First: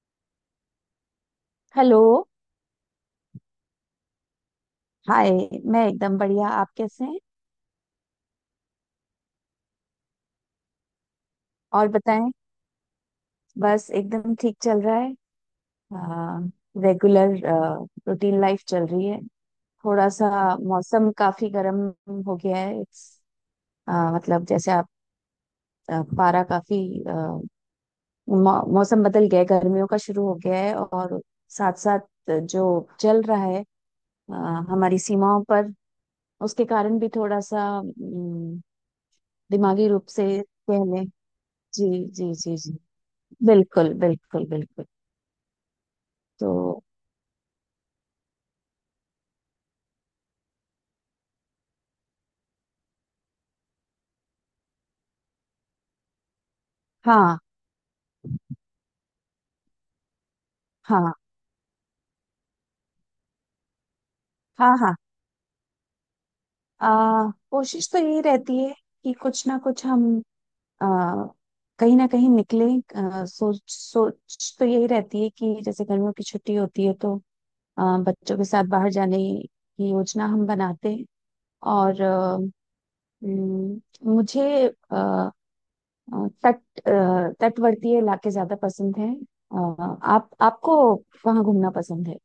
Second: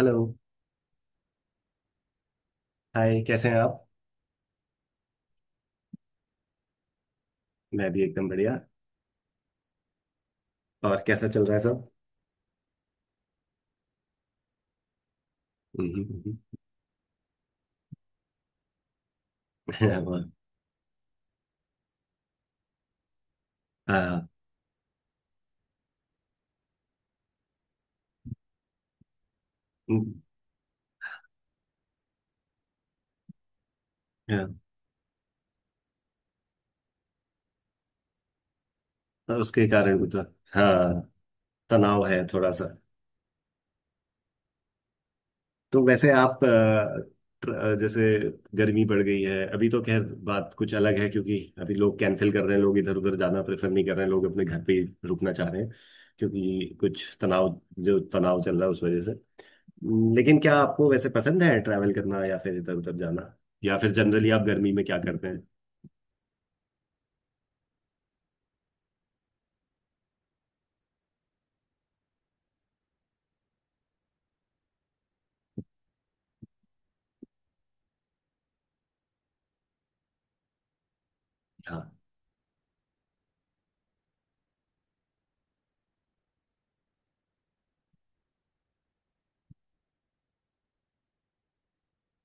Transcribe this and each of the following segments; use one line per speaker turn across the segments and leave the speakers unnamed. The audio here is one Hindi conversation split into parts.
हेलो।
हेलो।
हाय, कैसे हैं आप?
हाय। मैं एकदम बढ़िया। आप कैसे हैं?
मैं भी एकदम बढ़िया। और कैसा चल रहा है
और
सब?
बताएं। बस एकदम ठीक चल रहा है।
हम्म, हम्म,
रेगुलर रूटीन लाइफ चल रही है। थोड़ा
हम्म।
सा मौसम काफी गर्म हो गया है। इट्स
हाँ।
मतलब जैसे आप, पारा काफी, अ, मौसम बदल गया है, गर्मियों का
हम्म,
शुरू हो गया है। और साथ साथ जो चल रहा है अ,
हाँ,
हमारी सीमाओं पर, उसके कारण भी थोड़ा सा
तो उसके
दिमागी
कारण
रूप
कुछ।
से कह
हाँ,
लें। जी,
तनाव है
जी,
थोड़ा
जी,
सा।
जी। बिल्कुल, बिल्कुल, बिल्कुल।
तो वैसे आप
तो।
जैसे गर्मी बढ़ गई है अभी तो खैर बात कुछ अलग है, क्योंकि अभी लोग कैंसिल कर रहे हैं, लोग इधर उधर जाना प्रेफर नहीं कर रहे हैं, लोग अपने घर पे ही रुकना चाह रहे हैं, क्योंकि कुछ
हाँ,
तनाव जो तनाव चल रहा है उस वजह से। लेकिन क्या आपको वैसे
हाँ,
पसंद है ट्रैवल करना या फिर इधर उधर जाना? या फिर जनरली आप गर्मी
हाँ,
में
हाँ।
क्या करते हैं?
कोशिश तो यही रहती है कि कुछ ना कुछ हम आ, कहीं ना कहीं निकले। सोच सोच तो यही रहती है कि जैसे गर्मियों की छुट्टी होती है तो बच्चों के साथ बाहर जाने की योजना हम बनाते हैं।
हाँ,
और हम्म, मुझे आ, आ, तट आ, तटवर्ती इलाके ज्यादा पसंद हैं। आ, आप आपको कहाँ घूमना पसंद है?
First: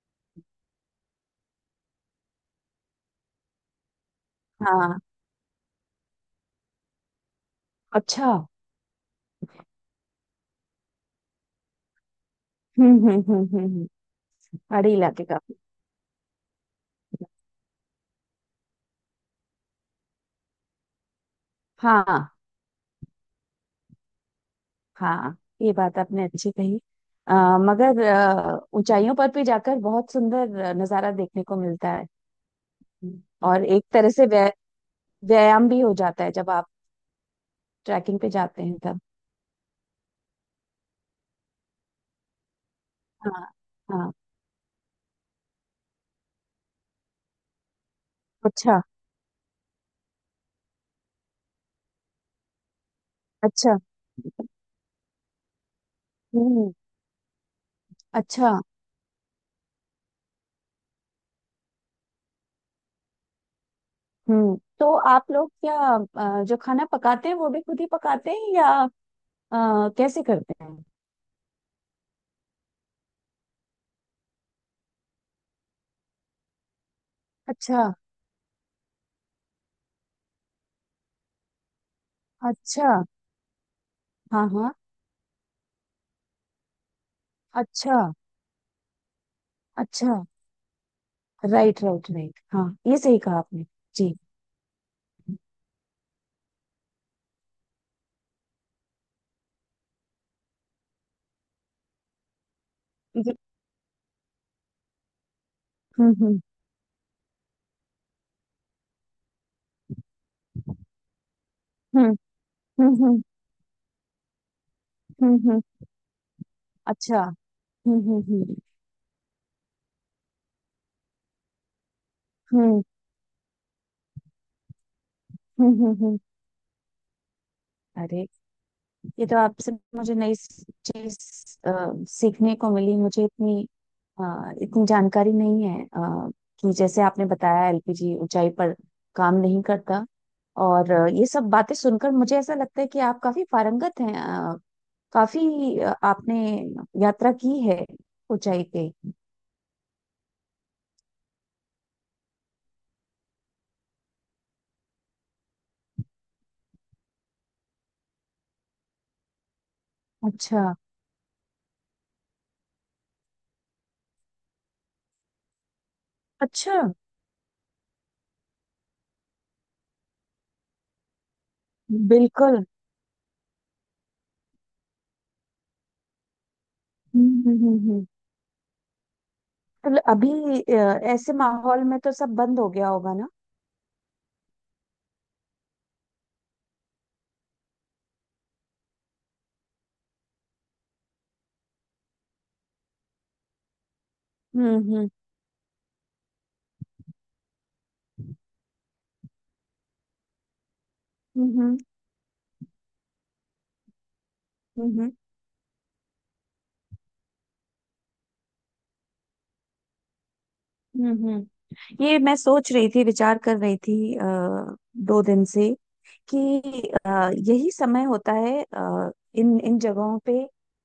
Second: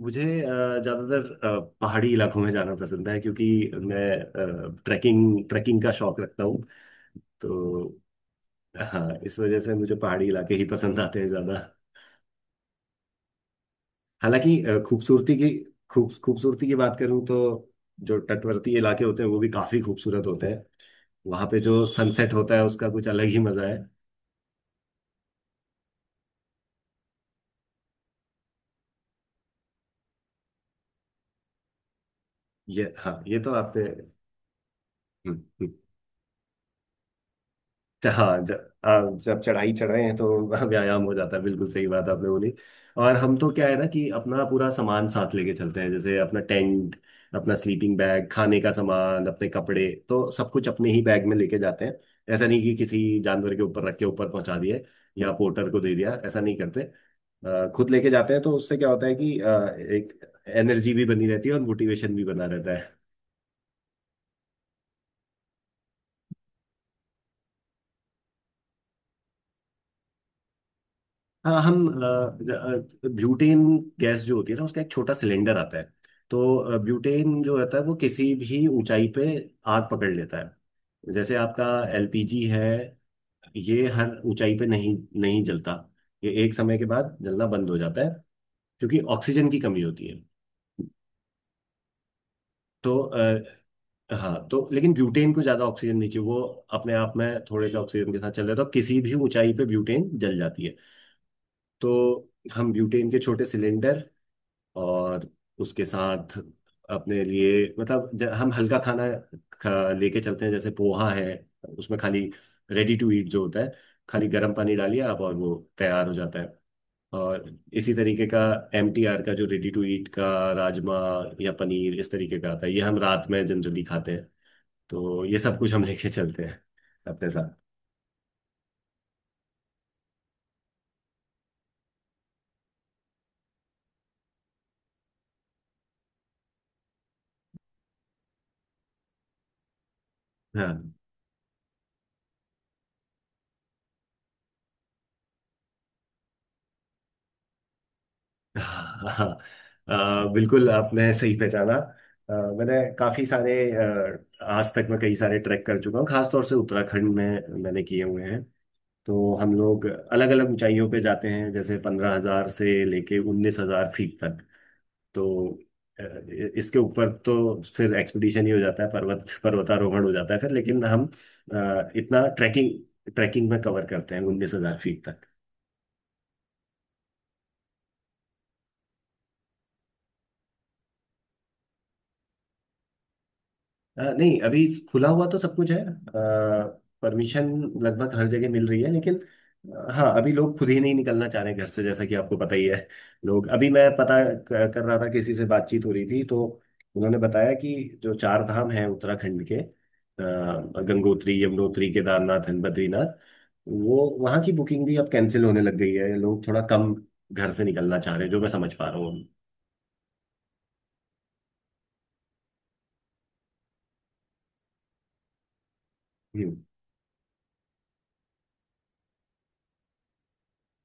मुझे ज्यादातर पहाड़ी इलाकों में जाना पसंद है, क्योंकि मैं
हाँ।
ट्रैकिंग ट्रैकिंग का शौक रखता हूँ। तो
अच्छा।
हाँ, इस वजह से मुझे पहाड़ी इलाके ही पसंद आते हैं ज्यादा।
हम्म, हम्म, हम्म,
हालांकि
पहाड़ी इलाके का।
खूबसूरती की बात करूँ तो जो तटवर्ती इलाके होते हैं वो भी काफी खूबसूरत होते हैं, वहां पे जो सनसेट
हाँ,
होता है उसका कुछ अलग ही मजा है।
हाँ। ये बात आपने अच्छी कही। अ, मगर ऊंचाइयों पर भी जाकर बहुत सुंदर नजारा देखने को मिलता है।
ये हाँ, ये
हम्म।
तो
और
आपने।
एक तरह से
हम्म,
व्यायाम
हम्म।
भी हो जाता है जब आप ट्रैकिंग पे
हाँ ज-
जाते हैं, तब।
हाँ, जब चढ़ाई चढ़े हैं तो व्यायाम हो जाता है, बिल्कुल सही बात आपने बोली। और हम
हाँ,
तो क्या है ना कि
हाँ।
अपना पूरा सामान साथ लेके चलते हैं, जैसे अपना टेंट, अपना स्लीपिंग बैग, खाने का
अच्छा।
सामान, अपने कपड़े, तो सब कुछ अपने ही बैग में लेके जाते हैं। ऐसा नहीं कि किसी जानवर के
अच्छा।
ऊपर रख के ऊपर पहुंचा दिए या पोर्टर को दे दिया, ऐसा नहीं
हम्म।
करते। खुद लेके जाते हैं
अच्छा।
तो उससे क्या होता है कि एक एनर्जी भी बनी रहती है और मोटिवेशन भी बना रहता।
हम्म। तो आप लोग क्या, जो खाना पकाते हैं वो भी खुद ही पकाते हैं या कैसे करते हैं?
हाँ, हम ब्यूटेन गैस जो होती है ना उसका एक छोटा सिलेंडर आता है। तो ब्यूटेन जो रहता
अच्छा।
है वो किसी भी ऊंचाई पे आग पकड़ लेता है, जैसे आपका एलपीजी है।
अच्छा।
ये हर
हाँ,
ऊंचाई पे
हाँ।
नहीं, नहीं जलता। ये एक समय के बाद जलना बंद हो
अच्छा।
जाता है, क्योंकि ऑक्सीजन की कमी होती है।
अच्छा। Right, right, right. हाँ, ये
तो
सही कहा आपने। जी।
हाँ, तो लेकिन ब्यूटेन को ज्यादा ऑक्सीजन नहीं चाहिए, वो अपने आप में थोड़े से ऑक्सीजन के साथ चल रहा है, तो किसी भी ऊंचाई पे ब्यूटेन जल जाती है। तो हम ब्यूटेन के
जी।
छोटे सिलेंडर और उसके
हम्म,
साथ
हम्म,
अपने लिए, मतलब हम हल्का खाना लेके चलते हैं। जैसे पोहा है, उसमें
हम्म,
खाली,
हम्म,
रेडी टू
हम्म,
ईट जो होता है, खाली गर्म पानी डालिए आप और
हम्म,
वो
हम्म।
तैयार हो जाता है।
अच्छा।
और इसी
हम्म, हम्म,
तरीके का
हम्म,
एमटीआर का जो रेडी टू ईट का राजमा या पनीर इस तरीके का आता है, ये
हम्म,
हम रात में जनरली खाते हैं। तो ये सब
हम्म,
कुछ हम
हम्म,
लेके चलते हैं अपने साथ।
अरे, ये तो आपसे मुझे नई चीज सीखने को मिली। मुझे इतनी अ, इतनी जानकारी नहीं है कि जैसे आपने बताया, एलपीजी ऊंचाई पर काम नहीं करता। और
हाँ।
ये सब बातें सुनकर मुझे ऐसा लगता है कि आप काफी पारंगत हैं, काफी आपने यात्रा की है ऊंचाई पे।
हाँ, बिल्कुल आपने सही पहचाना। मैंने काफ़ी सारे आज तक मैं कई सारे ट्रैक कर चुका हूँ, खासतौर से उत्तराखंड में मैंने किए हुए हैं। तो हम लोग अलग अलग
अच्छा।
ऊंचाइयों पे जाते हैं, जैसे 15,000 से लेके 19,000 फीट तक। तो अ,
अच्छा।
इसके ऊपर तो फिर एक्सपीडिशन ही हो जाता है, पर्वतारोहण हो जाता है फिर, लेकिन हम इतना
बिल्कुल।
ट्रैकिंग ट्रैकिंग में कवर करते हैं, 19,000 फीट।
हम्म, हम्म, हम्म, तो अभी ऐसे माहौल में तो सब बंद हो गया होगा ना?
नहीं, अभी खुला हुआ तो सब कुछ है, परमिशन लगभग हर जगह मिल रही है, लेकिन हाँ, अभी लोग खुद ही नहीं निकलना चाह रहे हैं घर से, जैसा कि आपको पता ही है। लोग अभी, मैं पता
हम्म,
कर रहा था,
हम्म,
किसी से बातचीत हो रही थी, तो उन्होंने बताया कि जो चार धाम हैं उत्तराखंड के, गंगोत्री,
हम्म,
यमुनोत्री, केदारनाथ एंड बद्रीनाथ, वो वहाँ की बुकिंग भी
हम्म,
अब
हम्म,
कैंसिल होने लग गई है, लोग थोड़ा कम घर से निकलना चाह रहे हैं, जो मैं समझ पा रहा हूँ।
हम्म, ये मैं सोच रही थी, विचार कर रही थी 2 दिन से कि
हम्म,
अ, यही समय होता है इन इन जगहों पे,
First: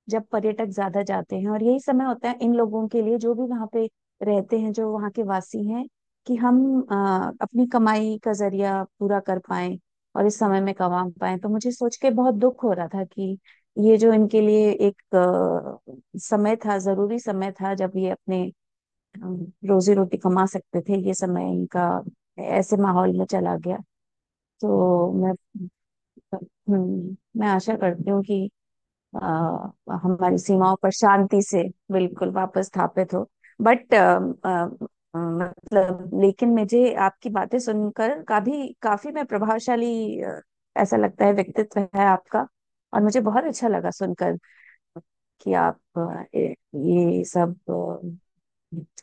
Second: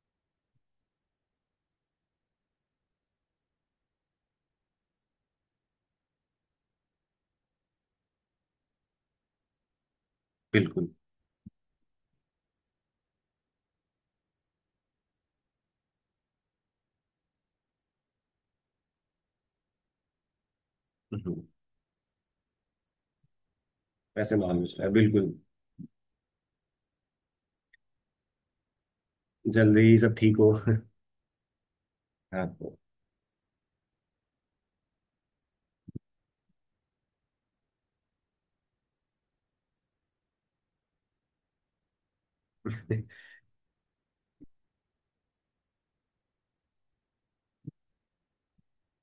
जब पर्यटक ज्यादा जाते हैं। और यही समय होता है इन लोगों के लिए, जो भी वहाँ पे रहते हैं, जो वहाँ के वासी हैं, कि हम अपनी कमाई का जरिया पूरा कर पाए, और इस समय में
बिल्कुल।
कमा पाए। तो मुझे सोच के बहुत दुख हो रहा था कि ये जो इनके लिए एक समय था, जरूरी समय था, जब ये अपने रोजी रोटी कमा सकते थे, ये
हम्म,
समय इनका ऐसे माहौल में चला गया।
ऐसे माहौल में चल रहा है,
तो मैं,
बिल्कुल।
मैं आशा करती हूँ कि आ,
जल्दी ही सब ठीक
हमारी
हो
सीमाओं पर शांति से बिल्कुल
हाँ,
वापस
तो
स्थापित हो। बट मतलब, लेकिन मुझे आपकी बातें सुनकर काफी काफी मैं प्रभावशाली, ऐसा लगता है, व्यक्तित्व है आपका। और मुझे बहुत अच्छा लगा सुनकर कि आप ये सब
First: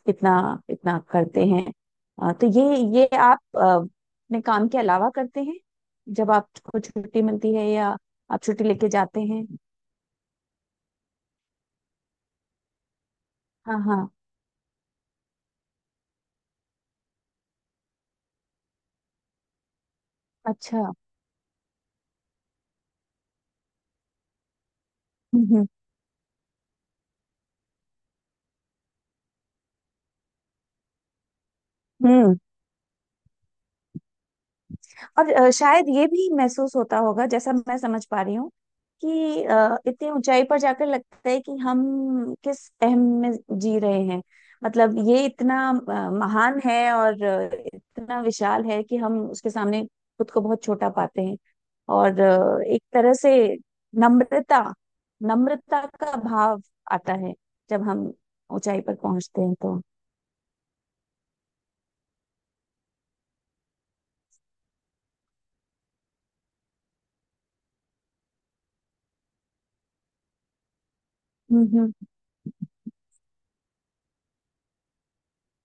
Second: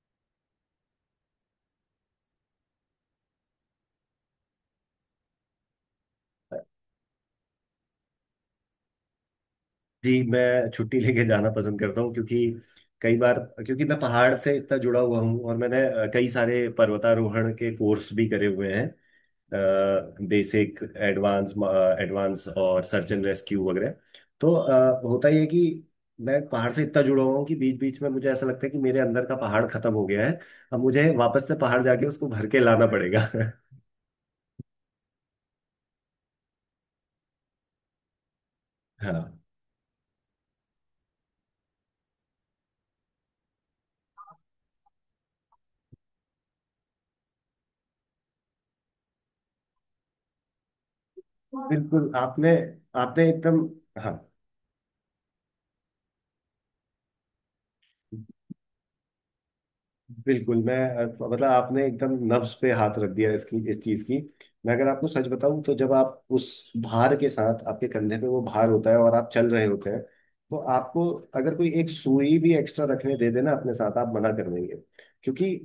कितना इतना करते हैं। तो ये आप अपने काम के अलावा करते हैं जब आपको छुट्टी मिलती है, या आप छुट्टी लेके जाते हैं?
जी, मैं छुट्टी लेके जाना पसंद करता हूँ, क्योंकि कई बार,
हाँ,
क्योंकि मैं
हाँ।
पहाड़ से इतना जुड़ा हुआ हूँ और मैंने कई सारे पर्वतारोहण के कोर्स भी करे हुए हैं, बेसिक,
अच्छा।
एडवांस, एडवांस और सर्च एंड रेस्क्यू वगैरह। तो होता ये है कि
हम्म,
मैं पहाड़ से इतना जुड़ा हुआ हूँ कि बीच बीच में मुझे ऐसा लगता है कि मेरे अंदर का पहाड़ खत्म हो गया है, अब मुझे वापस से पहाड़ जाके उसको
हम्म।
भर के लाना पड़ेगा।
और शायद ये भी महसूस होता होगा, जैसा मैं समझ पा रही हूँ,
हाँ,
कि इतनी ऊंचाई पर जाकर लगता है कि हम किस अहम में जी रहे हैं। मतलब ये इतना महान है और इतना विशाल है कि हम उसके सामने खुद को बहुत छोटा पाते हैं।
बिल्कुल
और
आपने,
एक तरह
आपने
से
एकदम, हाँ,
नम्रता, नम्रता का भाव आता है जब हम ऊंचाई पर पहुंचते हैं, तो।
बिल्कुल। मैं मतलब, आपने एकदम नब्ज पे हाथ रख दिया इसकी, इस चीज की। मैं अगर आपको सच बताऊं तो जब आप उस भार के साथ, आपके कंधे पे वो भार होता है और आप चल रहे होते हैं, तो आपको, अगर कोई एक
हम्म,
सुई भी एक्स्ट्रा रखने दे देना अपने साथ, आप मना कर देंगे, क्योंकि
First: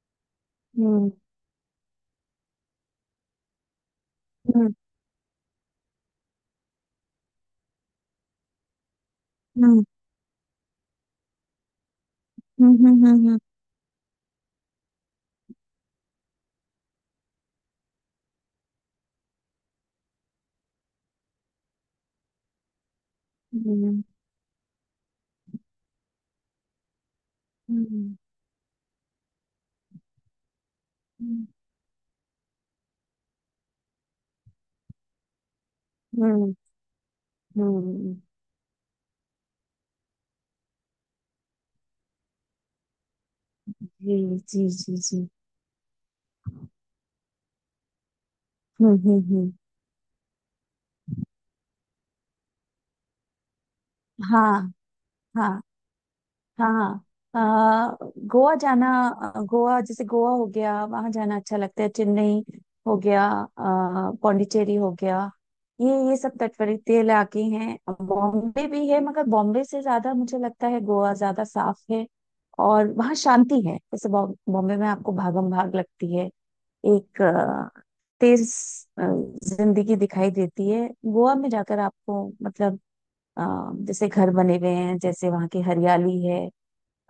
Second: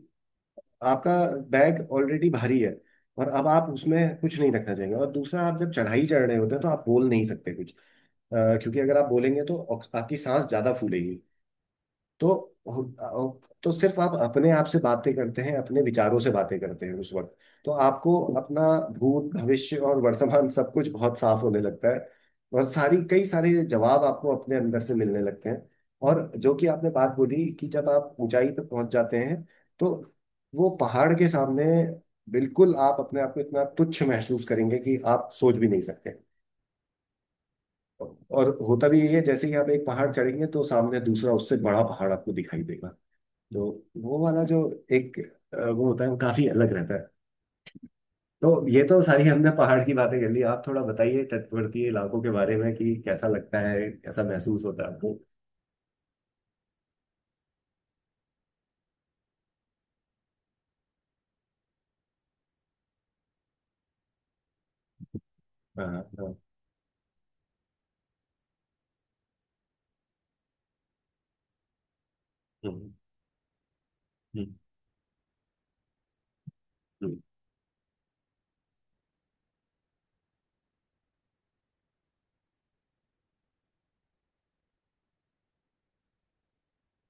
हम्म,
आपका बैग ऑलरेडी भारी है और अब आप उसमें कुछ नहीं
हम्म,
रखना चाहेंगे। और दूसरा, आप जब चढ़ाई चढ़ रहे होते हैं तो आप बोल नहीं सकते कुछ, अ, क्योंकि अगर आप बोलेंगे तो
हम्म,
आपकी सांस ज्यादा फूलेगी। तो
हम्म, हम्म, हम्म, हम्म,
तो सिर्फ आप अपने आप से बातें करते हैं, अपने विचारों से बातें करते हैं उस वक्त। तो आपको अपना भूत, भविष्य और वर्तमान सब कुछ बहुत साफ होने लगता है, और सारी कई सारे
हम्म,
जवाब आपको अपने अंदर से मिलने लगते हैं। और जो कि आपने बात बोली कि
हम्म,
जब
हम्म,
आप ऊंचाई पर पहुंच जाते हैं, तो वो पहाड़ के
हम्म,
सामने बिल्कुल आप अपने आप को इतना तुच्छ महसूस करेंगे कि आप सोच भी नहीं सकते।
हम्म।
और होता भी यही है, जैसे ही आप एक पहाड़ चढ़ेंगे तो सामने दूसरा उससे बड़ा पहाड़ आपको दिखाई देगा। तो
जी,
वो वाला जो
जी, जी, जी।
एक वो होता है, वो काफी अलग रहता है। तो ये
हम्म,
तो
हम्म,
सारी हमने
हम्म।
पहाड़ की बातें कर ली, आप थोड़ा बताइए तटवर्ती इलाकों के बारे में कि कैसा लगता है, कैसा महसूस
हाँ,
होता है आपको?
हाँ, हाँ, हाँ। अ, गोवा जाना, गोवा हो गया, वहां जाना अच्छा लगता है। चेन्नई हो गया, पौंडीचेरी हो गया।
हाँ,
ये
हाँ।
सब तटवर्ती इलाके हैं। बॉम्बे भी है, मगर बॉम्बे से ज्यादा मुझे लगता है गोवा ज्यादा साफ है। और
हम्म,
वहाँ शांति है। जैसे
हम्म,
बॉम्बे में आपको भागम भाग लगती है,
हम्म,
एक तेज अ, जिंदगी दिखाई देती है। गोवा में जाकर आपको मतलब, अ, जैसे घर बने हुए हैं, जैसे वहाँ की हरियाली है।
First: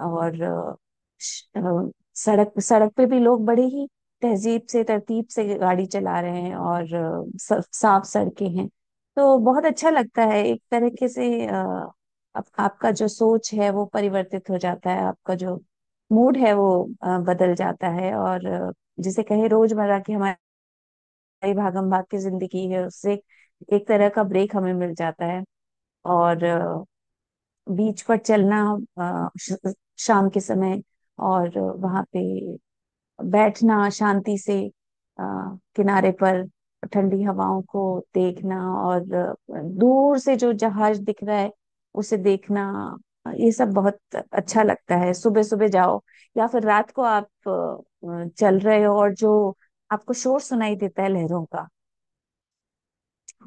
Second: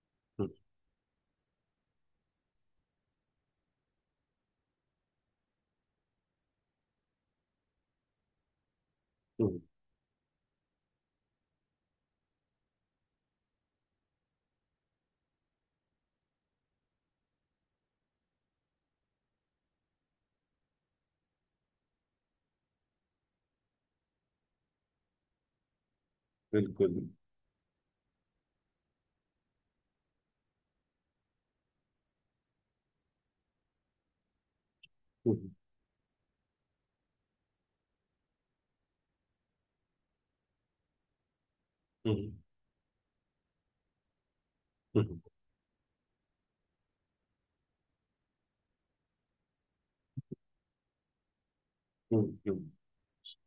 और
हम्म,
श- अ, सड़क सड़क पे भी लोग बड़े ही तहजीब से, तरतीब से गाड़ी चला रहे हैं, और साफ सड़कें हैं। तो
हम्म,
बहुत अच्छा लगता है एक तरीके से। आपका जो सोच है वो परिवर्तित हो जाता है, आपका जो मूड है वो बदल जाता है, और जिसे कहे रोजमर्रा की हमारी भागम भाग की जिंदगी है, उससे एक तरह का ब्रेक हमें मिल जाता है। और
बिल्कुल।
बीच पर चलना अ, श- शाम के समय, और वहां पे बैठना शांति से अ,
हम्म,
किनारे पर, ठंडी हवाओं को देखना, और दूर से जो जहाज दिख रहा है उसे
हम्म,
देखना, ये सब बहुत अच्छा लगता है।
हम्म,
सुबह सुबह जाओ, या फिर रात को आप चल रहे हो, और जो आपको शोर सुनाई देता है लहरों का,
हम्म, हम्म,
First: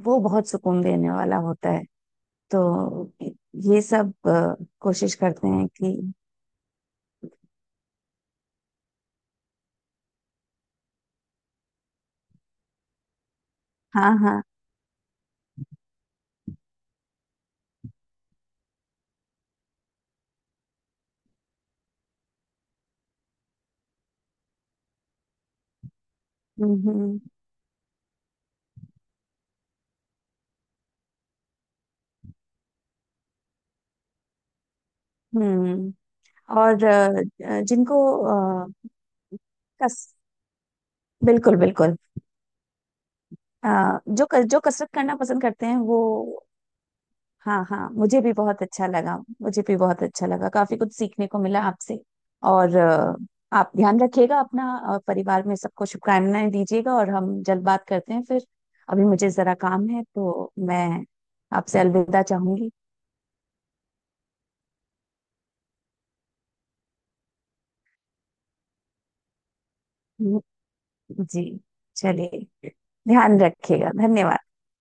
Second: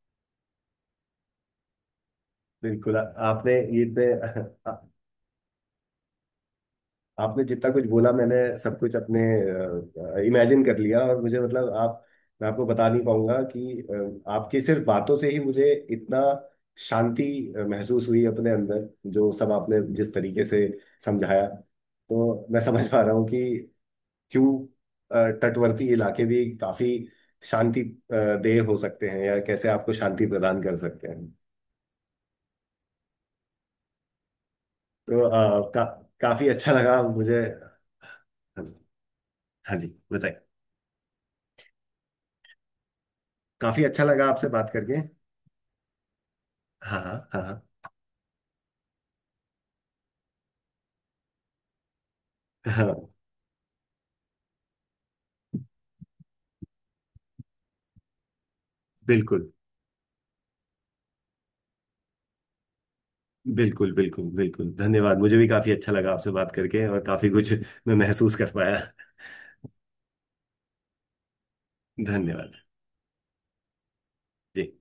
वो बहुत सुकून देने वाला होता है।
बिल्कुल। आ-
तो
आपने
ये
ये पे
सब कोशिश करते हैं कि,
आपने जितना कुछ बोला, मैंने सब कुछ अपने इमेजिन कर लिया और मुझे, मतलब, आप, मैं आपको बता नहीं पाऊंगा कि
हाँ, हाँ।
आपकी सिर्फ बातों से ही मुझे इतना शांति महसूस हुई अपने अंदर, जो सब आपने जिस तरीके से समझाया, तो मैं समझ पा रहा हूँ कि क्यों तटवर्ती इलाके भी
हम्म,
काफी
हम्म,
शांति अ, देह हो सकते हैं या कैसे आपको शांति प्रदान कर सकते हैं। तो
हम्म।
काफी अच्छा
और
लगा मुझे।
जिनको,
हाँ जी।
अ,
हाँ जी,
कस
बताइए।
बिल्कुल, बिल्कुल, अ,
काफी अच्छा
जो
लगा आपसे
जो
बात
कसरत
करके।
करना पसंद करते हैं, वो,
हाँ, हाँ,
हाँ, हाँ, मुझे भी बहुत अच्छा लगा। मुझे भी बहुत अच्छा लगा, काफी कुछ सीखने को मिला आपसे। और
हाँ।
आप ध्यान रखिएगा अपना, और परिवार में सबको शुभकामनाएं दीजिएगा, और हम जल्द बात करते हैं फिर। अभी मुझे
बिल्कुल,
जरा काम है, तो मैं आपसे अलविदा चाहूंगी।
बिल्कुल, बिल्कुल, बिल्कुल, धन्यवाद। मुझे भी काफी अच्छा लगा आपसे बात करके और काफी कुछ मैं महसूस कर पाया।
जी।
धन्यवाद।
चलिए। ध्यान रखिएगा। धन्यवाद।
जी।